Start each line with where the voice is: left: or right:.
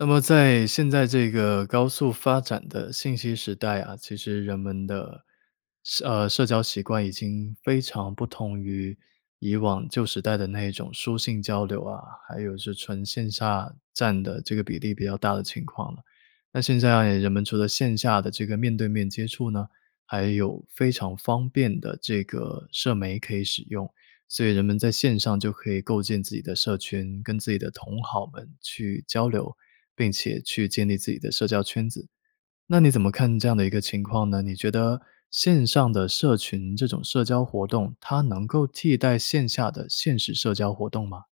left: 那么在现在这个高速发展的信息时代啊，其实人们的，社呃，社交习惯已经非常不同于以往旧时代的那一种书信交流啊，还有是纯线下占的这个比例比较大的情况了。那现在人们除了线下的这个面对面接触呢，还有非常方便的这个社媒可以使用，所以人们在线上就可以构建自己的社群，跟自己的同好们去交流，并且去建立自己的社交圈子。那你怎么看这样的一个情况呢？你觉得线上的社群这种社交活动，它能够替代线下的现实社交活动吗？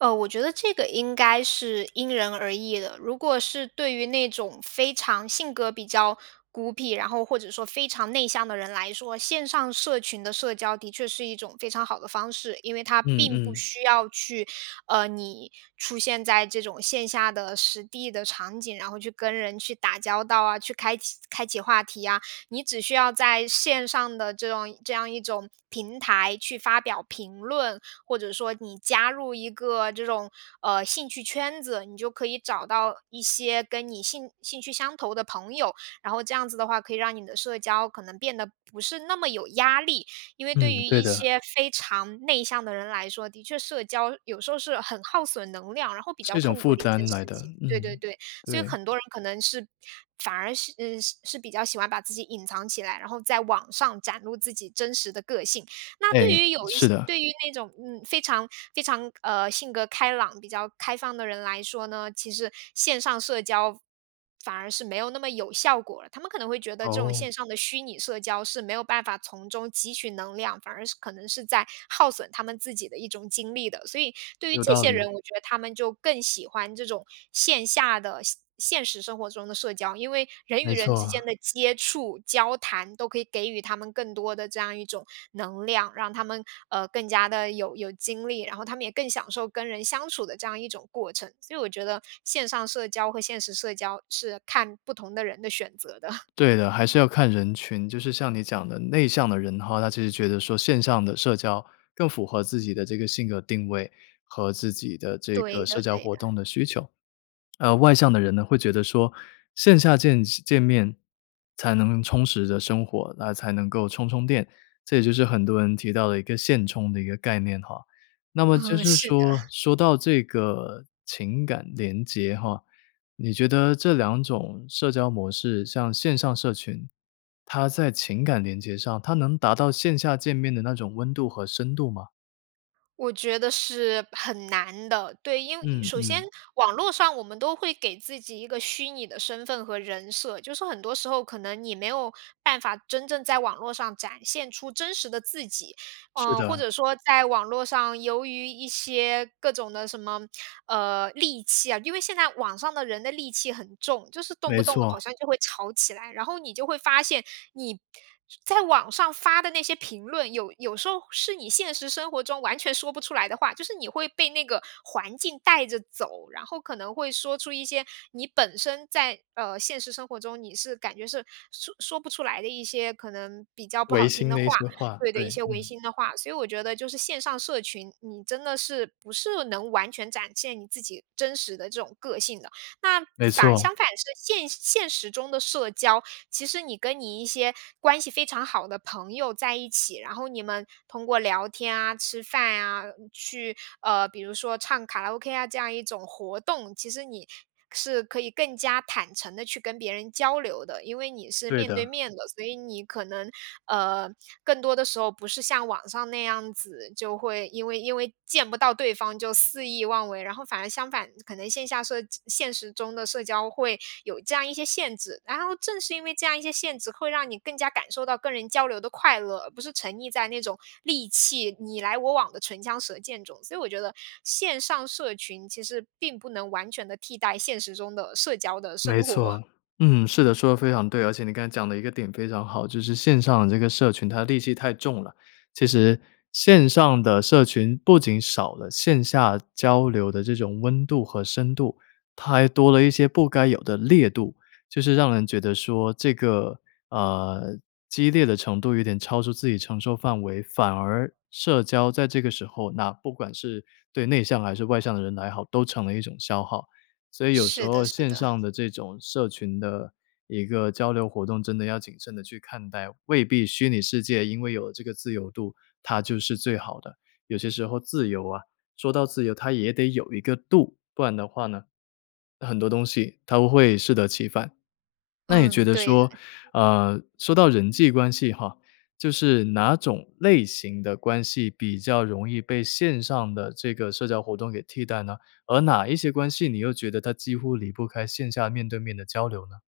right: 呃，我觉得这个应该是因人而异的。如果是对于那种非常性格比较孤僻，然后或者说非常内向的人来说，线上社群的社交的确是一种非常好的方式，因为它
left: 嗯
right: 并不
left: 嗯。
right: 需要去，呃，你出现在这种线下的实地的场景，然后去跟人去打交道啊，去开启开启话题啊。你只需要在线上的这种这样一种平台去发表评论，或者说你加入一个这种，呃，兴趣圈子，你就可以找到一些跟你兴兴趣相投的朋友，然后这样子的话，可以让你的社交可能变得不是那么有压力。因为对
left: 嗯，
right: 于
left: 对
right: 一
left: 的，
right: 些非常内向的人来说，的确社交有时候是很耗损能量，然后比较
left: 是一种
right: 痛
left: 负
right: 苦的一件
left: 担
right: 事
left: 来的，
right: 情，对对
left: 嗯，
right: 对。所以
left: 对。
right: 很多人可能是，反而是嗯，是比较喜欢把自己隐藏起来，然后在网上展露自己真实的个性，那
left: 诶，
right: 对于有一
left: 是
right: 些，
left: 的。
right: 对于那种，嗯，非常非常，呃，性格开朗，比较开放的人来说呢，其实线上社交反而是没有那么有效果了。他们可能会觉得这种
left: 哦。
right: 线上的虚拟社交是没有办法从中汲取能量，反而是，可能是在耗损他们自己的一种精力的，所以对于
left: 有
right: 这
left: 道
right: 些
left: 理。
right: 人，我觉得他们就更喜欢这种线下的、现现实生活中的社交。因为人与
left: 没
right: 人
left: 错
right: 之间
left: 啊。
right: 的接触、交谈都可以给予他们更多的这样一种能量，让他们，呃，更加的有有精力，然后他们也更享受跟人相处的这样一种过程。所以我觉得线上社交和现实社交是看不同的人的选择的。
left: 对的，还是要看人群。就是像你讲的内向的人的话，他其实觉得说线上的社交更符合自己的这个性格定位和自己的这个
right: 对
left: 社
right: 的
left: 交
right: 对
left: 活
right: 的。
left: 动的需求。呃，外向的人呢会觉得说线下见见面才能充实着生活，那才能够充充电，这也就是很多人提到的一个现充的一个概念哈。那么就
right: 嗯，
left: 是
right: 是的。
left: 说，说到这个情感联结哈，你觉得这两种社交模式像线上社群，它在情感连接上它能达到线下见面的那种温度和深度吗？
right: 我觉得是很难的，对，因为
left: 嗯，
right: 首先
left: 嗯。
right: 网络上我们都会给自己一个虚拟的身份和人设，就是很多时候可能你没有办法真正在网络上展现出真实的自己。
left: 是
right: 呃，或
left: 的。
right: 者说在网络上，由于一些各种的什么，呃，戾气啊，因为现在网上的人的戾气很重，就是动
left: 没
right: 不动好
left: 错。
right: 像就会吵起来。然后你就会发现你在网上发的那些评论，有有时候是你现实生活中完全说不出来的话。就是你会被那个环境带着走，然后可能会说出一些你本身在，呃，现实生活中你是感觉是说说不出来的一些可能比较不
left: 违
right: 好听
left: 心
right: 的
left: 的一
right: 话
left: 些话，
right: 对的，一
left: 对，
right: 些违
left: 嗯。
right: 心的话。所以我觉得就是线上社群，你真的是不是能完全展现你自己真实的这种个性的。那
left: 没
right: 反，
left: 错。
right: 相反是现现实中的社交，其实你跟你一些关系非常好的朋友在一起。然后你们通过聊天啊，吃饭啊，去，呃，比如说唱卡拉 ok 啊这样一种活动。其实你是可以更加坦诚地去跟别人交流的，因为你是
left: 对
right: 面对
left: 的。
right: 面的。所以你可能，呃，更多的时候不是像网上那样子，就会因为因为见不到对方就肆意妄为。然后反而相反，可能线下社现实中的社交会有这样一些限制。然后正是因为这样一些限制，会让你更加感受到跟人交流的快乐，而不是沉溺在那种戾气，你来我往的唇枪舌剑中。所以我觉得线上社群其实并不能完全地替代现实中的社交的
left: 没
right: 生活，
left: 错，嗯，是的，
right: 嗯。
left: 说的非常对。而且你刚才讲的一个点非常好，就是线上的这个社群它戾气太重了。其实线上的社群不仅少了线下交流的这种温度和深度，它还多了一些不该有的烈度，就是让人觉得说这个，呃，激烈的程度有点超出自己承受范围。反而社交在这个时候，那不管是对内向还是外向的人来好，都成了一种消耗。所以有时
right: 是的，
left: 候
right: 是
left: 线
right: 的。
left: 上的这种社群的一个交流活动，真的要谨慎地去看待。未必虚拟世界因为有这个自由度，它就是最好的。有些时候自由啊说到自由它也得有一个度，不然的话呢，很多东西它会适得其反。那也觉
right: 嗯，
left: 得
right: 对的。
left: 说，呃，说到人际关系哈，就是哪种类型的关系比较容易被线上的这个社交活动给替代呢，而哪一些关系你又觉得它几乎离不开线下面对面的交流呢？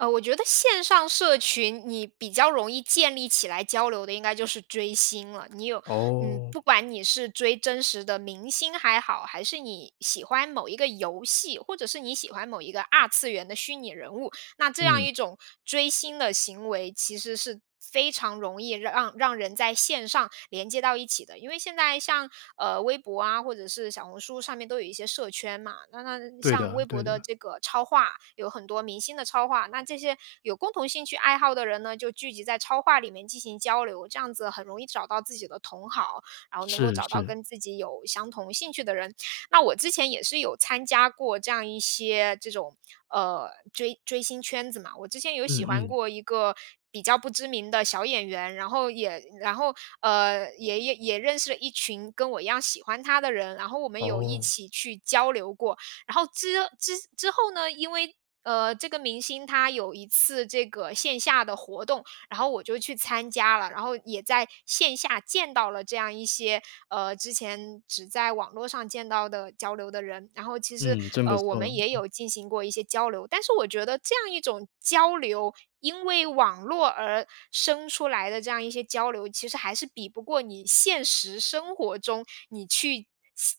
right: 呃，我觉得线上社群你比较容易建立起来交流的应该就是追星了。你有嗯，
left: 哦。
right: 不管你是追真实的明星还好，还是你喜欢某一个游戏，或者是你喜欢某一个二次元的虚拟人物，那这样
left: 嗯。
right: 一种追星的行为其实是非常容易让让人在线上连接到一起的。因为现在像，呃，微博啊，或者是小红书上面都有一些社圈嘛。那那
left: 对
right: 像
left: 的
right: 微博
left: 对
right: 的
left: 的。
right: 这个超话，有很多明星的超话，那这些有共同兴趣爱好的人呢，就聚集在超话里面进行交流。这样子很容易找到自己的同好，然后能够
left: 是
right: 找到
left: 是。
right: 跟自己有相同兴趣的人。那我之前也是有参加过这样一些这种，呃，追追星圈子嘛，我之前有喜
left: 嗯
right: 欢
left: 嗯。
right: 过一个比较不知名的小演员。然后也然后，呃，也也也认识了一群跟我一样喜欢他的人，然后我们有一
left: 哦。
right: 起去交流过。然后之之之后呢，因为，呃，这个明星他有一次这个线下的活动，然后我就去参加了。然后也在线下见到了这样一些，呃，之前只在网络上见到的交流的人。然后其实，
left: 嗯，真不
right: 呃，我
left: 错。
right: 们也
left: 嗯。
right: 有进行过一些交流。但是我觉得这样一种交流，因为网络而生出来的这样一些交流，其实还是比不过你现实生活中，你去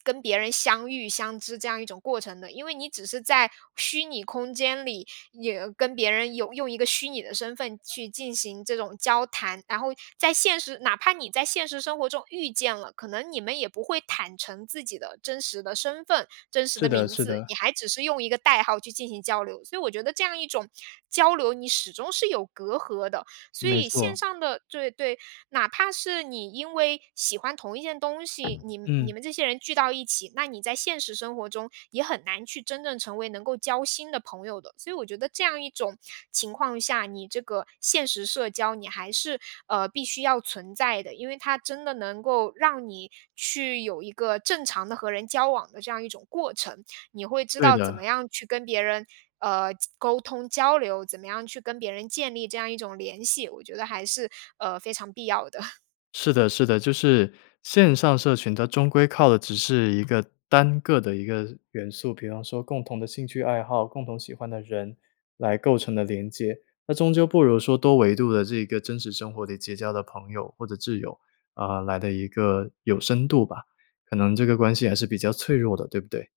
right: 跟相别人相遇、相知这样一种过程的。因为你只是在虚拟空间里，有跟别人有用一个虚拟的身份去进行这种交谈。然后在现实哪怕你在现实生活中遇见了，可能你们也不会坦诚自己的真实的身份、真实
left: 是
right: 的
left: 的
right: 名
left: 是
right: 字，你
left: 的。
right: 还只是用一个代号去进行交流。所以我觉得这样一种交流，你始终是有隔阂的。所
left: 没
right: 以线
left: 错，
right: 上的对对，哪怕是你因为喜欢同一件东西，你你
left: 嗯。
right: 们这些人聚到一起，那你在现实生活中也很难去真正成为能够交心的朋友的。所以我觉得这样一种情况下，你这个现实社交你还是，呃，必须要存在的。因为它真的能够让你去有一个正常地和人交往的这样一种过程。你会知
left: 对
right: 道怎
left: 的。
right: 么样去跟别人，呃，交沟通、交流，怎么样去跟别人建立这样一种联系，我觉得还是，呃，非常必要的。
left: 是的是的，就是，线上社群它终归靠的只是一个单个的一个元素，比方说共同的兴趣爱好，共同喜欢的人来构成的连接。那终究不如说多维度的这个真实生活里结交的朋友或者挚友，啊，来得一个有深度吧。可能这个关系还是比较脆弱的，对不对？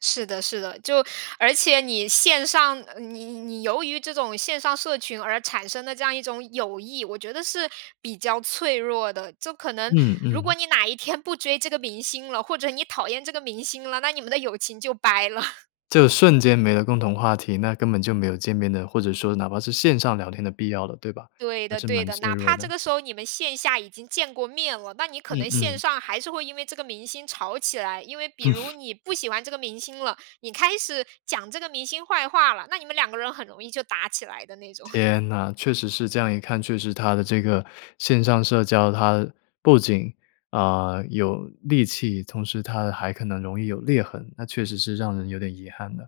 right: 是的是的，就而且你线上，呃，你你由于这种线上社群而产生的这样一种友谊，我觉得是比较脆弱的。就可能
left: 嗯
right: 如果
left: 嗯。
right: 你哪一天不追这个明星了，或者你讨厌这个明星了，那你们的友情就掰了。
left: 就是瞬间没了共同话题，那根本就没有见面的或者说哪怕是线上聊天的必要了，对吧？
right: 对
left: 还
right: 的
left: 是
right: 对
left: 蛮
right: 的，
left: 脆
right: 哪
left: 弱
right: 怕
left: 的。
right: 这个时候你们线下已经见过面了，那你可
left: 嗯
right: 能线
left: 嗯。
right: 上还是会因为这个明星吵起来。因为比如 你不喜欢这个明星了，你开始讲这个明星坏话了，那你们两个人很容易就打起来的那种。
left: 天呐，确实是这样一看，确实它的这个线上社交，它，不仅，啊，有戾气，同时它还可能容易有裂痕，那确实是让人有点遗憾呢。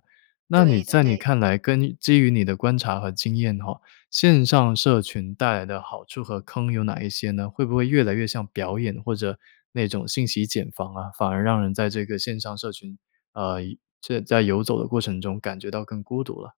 left: 那你
right: 对的
left: 在你
right: 对的。
left: 看来，根基于你的观察和经验的话，线上社群带来的好处和坑有哪一些呢？会不会越来越像表演，或者，那种信息茧房啊？反而让人在这个线上社群，呃，游这在游走的过程中感觉到更孤独了。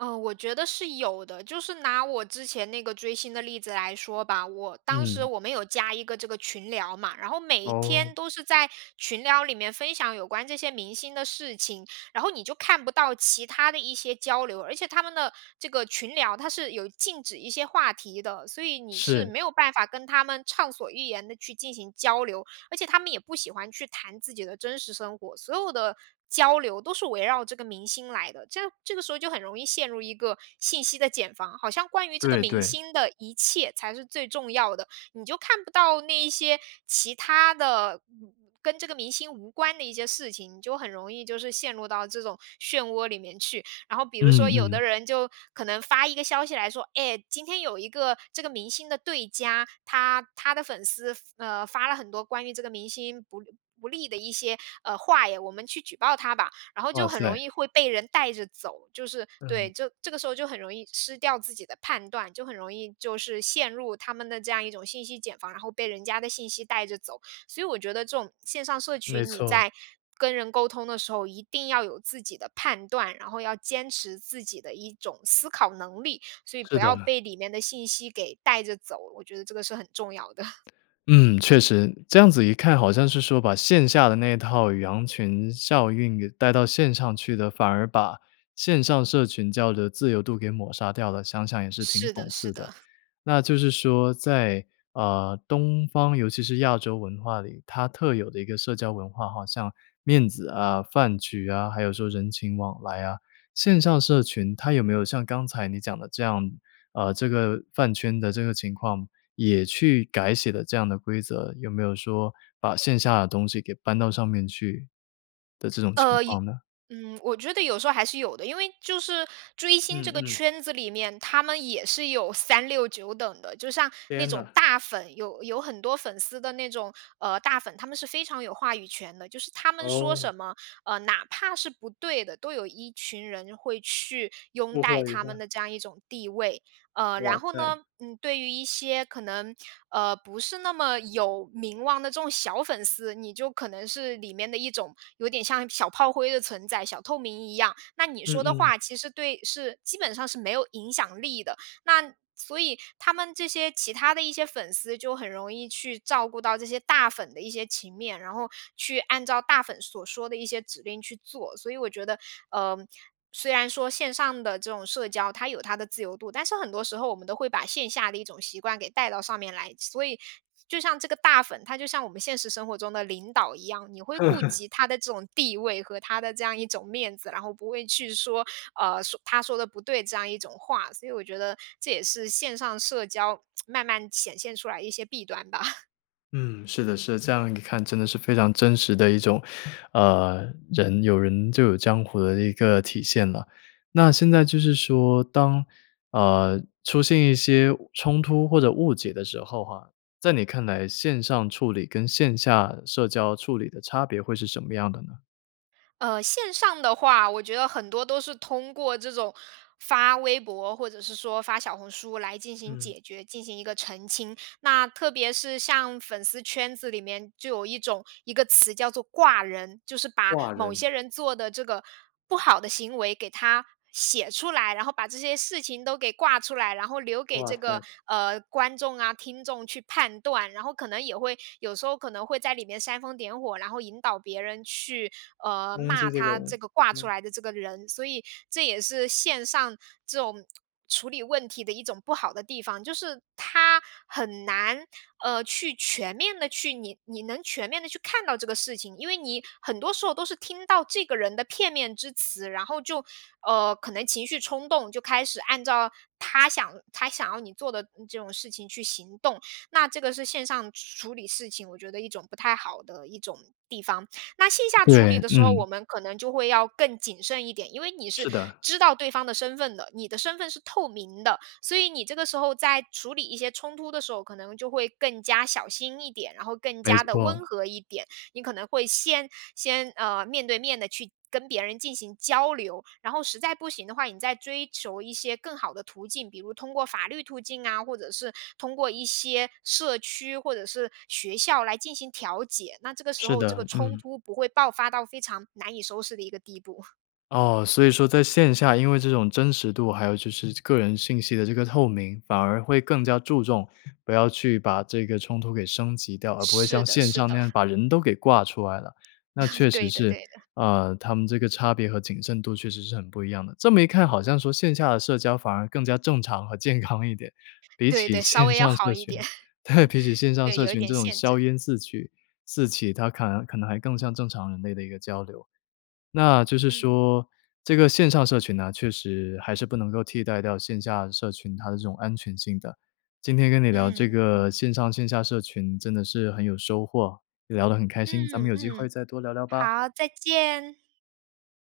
right: 呃，我觉得是有的，就是拿我之前那个追星的例子来说吧。我当时
left: 嗯。
right: 我们有加一个这个群聊嘛，然后每一天
left: 哦。
right: 都是在群聊里面分享有关这些明星的事情，然后你就看不到其他的一些交流。而且他们的这个群聊，它是有禁止一些话题的，所以你是
left: 是。
right: 没有办法跟他们畅所欲言地去进行交流。而且他们也不喜欢去谈自己的真实生活，所有的交流都是围绕这个明星来的，这这个时候就很容易陷入一个信息的茧房，好像关于这个
left: 对
right: 明
left: 对。
right: 星的一切才是最重要的，你就看不到那一些其他的嗯跟这个明星无关的一些事情，你就很容易就是陷入到这种漩涡里面去。然后比如
left: 嗯
right: 说，有的
left: 嗯。
right: 人就可能发一个消息来说：“哎，今天有一个这个明星的对家，他他的粉丝，呃，发了很多关于这个明星不不利的一些，呃，话呀，我们去举报他吧！”然后
left: 哇
right: 就很容
left: 塞。
right: 易会被人带着走，就是对，
left: 嗯。
right: 就这个时候就很容易失掉自己的判断，就很容易就是陷入他们的这样一种信息茧房，然后被人家的信息带着走。所以我觉得这种线上社
left: 没
right: 群，你
left: 错。
right: 在跟人沟通的时候，一定要有自己的判断，然后要坚持自己的一种思考能力。所以
left: 是
right: 不
left: 的。
right: 要被里面的信息给带着走，我觉得这个是很重要的。
left: 嗯，确实，这样子一看好像是说，把线下的那一套羊群效应，给带到线上去的，反而把线上社群交流的自由度给抹杀掉了。想想也是挺
right: 是的
left: 讽
right: 是
left: 刺的。
right: 的。
left: 那就是说在，呃，东方尤其是亚洲文化里，它特有的一个社交文化，好像面子啊、饭局啊，还有说人情往来啊线上社群它有没有像刚才你讲的这样，呃，这个饭圈的这个情况，也去改写了这样的规则，有没有说把线下的东西，给搬到上面去的这种情
right: 呃一
left: 况呢？
right: 嗯，我觉得有时候还是有的，因为就是追星
left: 嗯
right: 这个
left: 嗯。
right: 圈子里面，他们也是有三六九等的。就像那
left: 天
right: 种
left: 呐。
right: 大粉，有有很多粉丝的那种，呃，大粉，他们是非常有话语权的，就是他们说
left: 哦。
right: 什么，呃，哪怕是不对的，都有一群人会去拥
left: 不合
right: 戴
left: 理
right: 他们
left: 的。
right: 的这样一种地位。呃，
left: 哇
right: 然后
left: 塞。
right: 呢，嗯，对于一些，可能，呃，不是那么有名望的这种小粉丝，你就可能是里面的一种有点像小炮灰的存在，小透明一样。那你
left: 嗯
right: 说的
left: 嗯。
right: 话其实对是，基本上是没有影响力的。那所以他们这些其他的一些粉丝，就很容易去照顾到这些大粉的一些情面，然后去按照大粉所说的一些指令去做。所以我觉得，呃，虽然说线上的这种社交它有它的自由度，但是很多时候，我们都会把线下的一种习惯给带到上面来。所以就像这个大粉，他就像我们现实生活中的领导一样，你会顾及他的这种地位，和他的这样一种面子，然后不会去说，呃“他说的不对”这样一种话，所以我觉得这也是线上社交 慢慢显现出来一些弊端吧。
left: 嗯，是的是的，这样一看真的是非常真实的一种，呃，人有人就有江湖的一个体现了。那现在就是说当，呃，出现一些冲突或者误解的时候哈，在你看来线上处理跟线下社交处理的差别会是什么样的呢？
right: 呃，线上的话，我觉得很多都是通过这种发微博，或者是说发小红书来进行
left: 嗯。
right: 解决，进行一个澄清。那特别是像粉丝圈子里面就有一种一个词叫做挂人，就是把
left: 挂
right: 某
left: 人？
right: 些人做的这个不好的行为给他写出来，然后把这些事情都给挂出来，然后留给
left: 哇
right: 这个，
left: 塞。
right: 呃，观众啊、听众去判断，然后可能也会有时候可能会在里面煽风点火，然后引导别人去，呃，
left: 攻
right: 骂
left: 击这个
right: 他这
left: 人，
right: 个挂出
left: 嗯。
right: 来的这个人。所以这也是线上这种处理问题的一种不好的地方，就是他很难，呃，去全面的去你你能全面地去看到这个事情，因为你很多时候都是听到这个人的片面之词，然后就，呃，可能情绪冲动就开始按照他想他想要你做的这种事情去行动，那这个是线上处理事情我觉得一种不太好的一种地方。那线下处
left: 对，
right: 理的时候，
left: 嗯。
right: 我们可能就会要更谨慎一点，因为你是
left: 是的。
right: 知道对方的身份的，你的身份是透明的，所以你这个时候在处理一些冲突的时候，可能就会更加小心一点，然后更
left: 没
right: 加地
left: 错。
right: 温和一点，你可能会先先，呃，面对面的去跟别人进行交流，然后实在不行的话，你再追求一些更好的途径，比如通过法律途径啊，或者是通过一些社区或者是学校来进行调解，那这个时
left: 是
right: 候这个
left: 的，
right: 冲
left: 嗯。
right: 突不会爆发到非常难以收拾的一个地步。
left: 哦，所以说在线下，因为这种真实度还有就是个人信息的这个透明，反而会更加注重，不要去把这个冲突给升级掉，而不会
right: 是
left: 像
right: 的
left: 线
right: 是
left: 上那
right: 的。
left: 样把人都给挂出来了。那 确实
right: 对的对
left: 是，
right: 的。
left: 呃，他们这个差别和谨慎度确实是很不一样的。这么一看好像说线下的社交反而更加正常和健康一点，比
right: 对
left: 起
right: 对，稍
left: 线
right: 微要
left: 上
right: 好
left: 社
right: 一点。
left: 群，对，
right: 嗯，
left: 比起线上
right: 对，
left: 社
right: 有一
left: 群
right: 点
left: 这种
right: 限
left: 硝
right: 制。
left: 烟四起-四起，它可能可能还更像
right: 嗯。
left: 正常人类的一个交流。那就是
right: 嗯。
left: 说这个线上社群呢确实还是不能够替代掉线下社群它的这种安全性的。今天跟你聊这
right: 嗯，
left: 个
right: 嗯。
left: 线上线下社群真的是很有收获，也聊得很开心，咱
right: 嗯，
left: 们有机会
right: 嗯。
left: 再多聊聊吧。
right: 好，再见。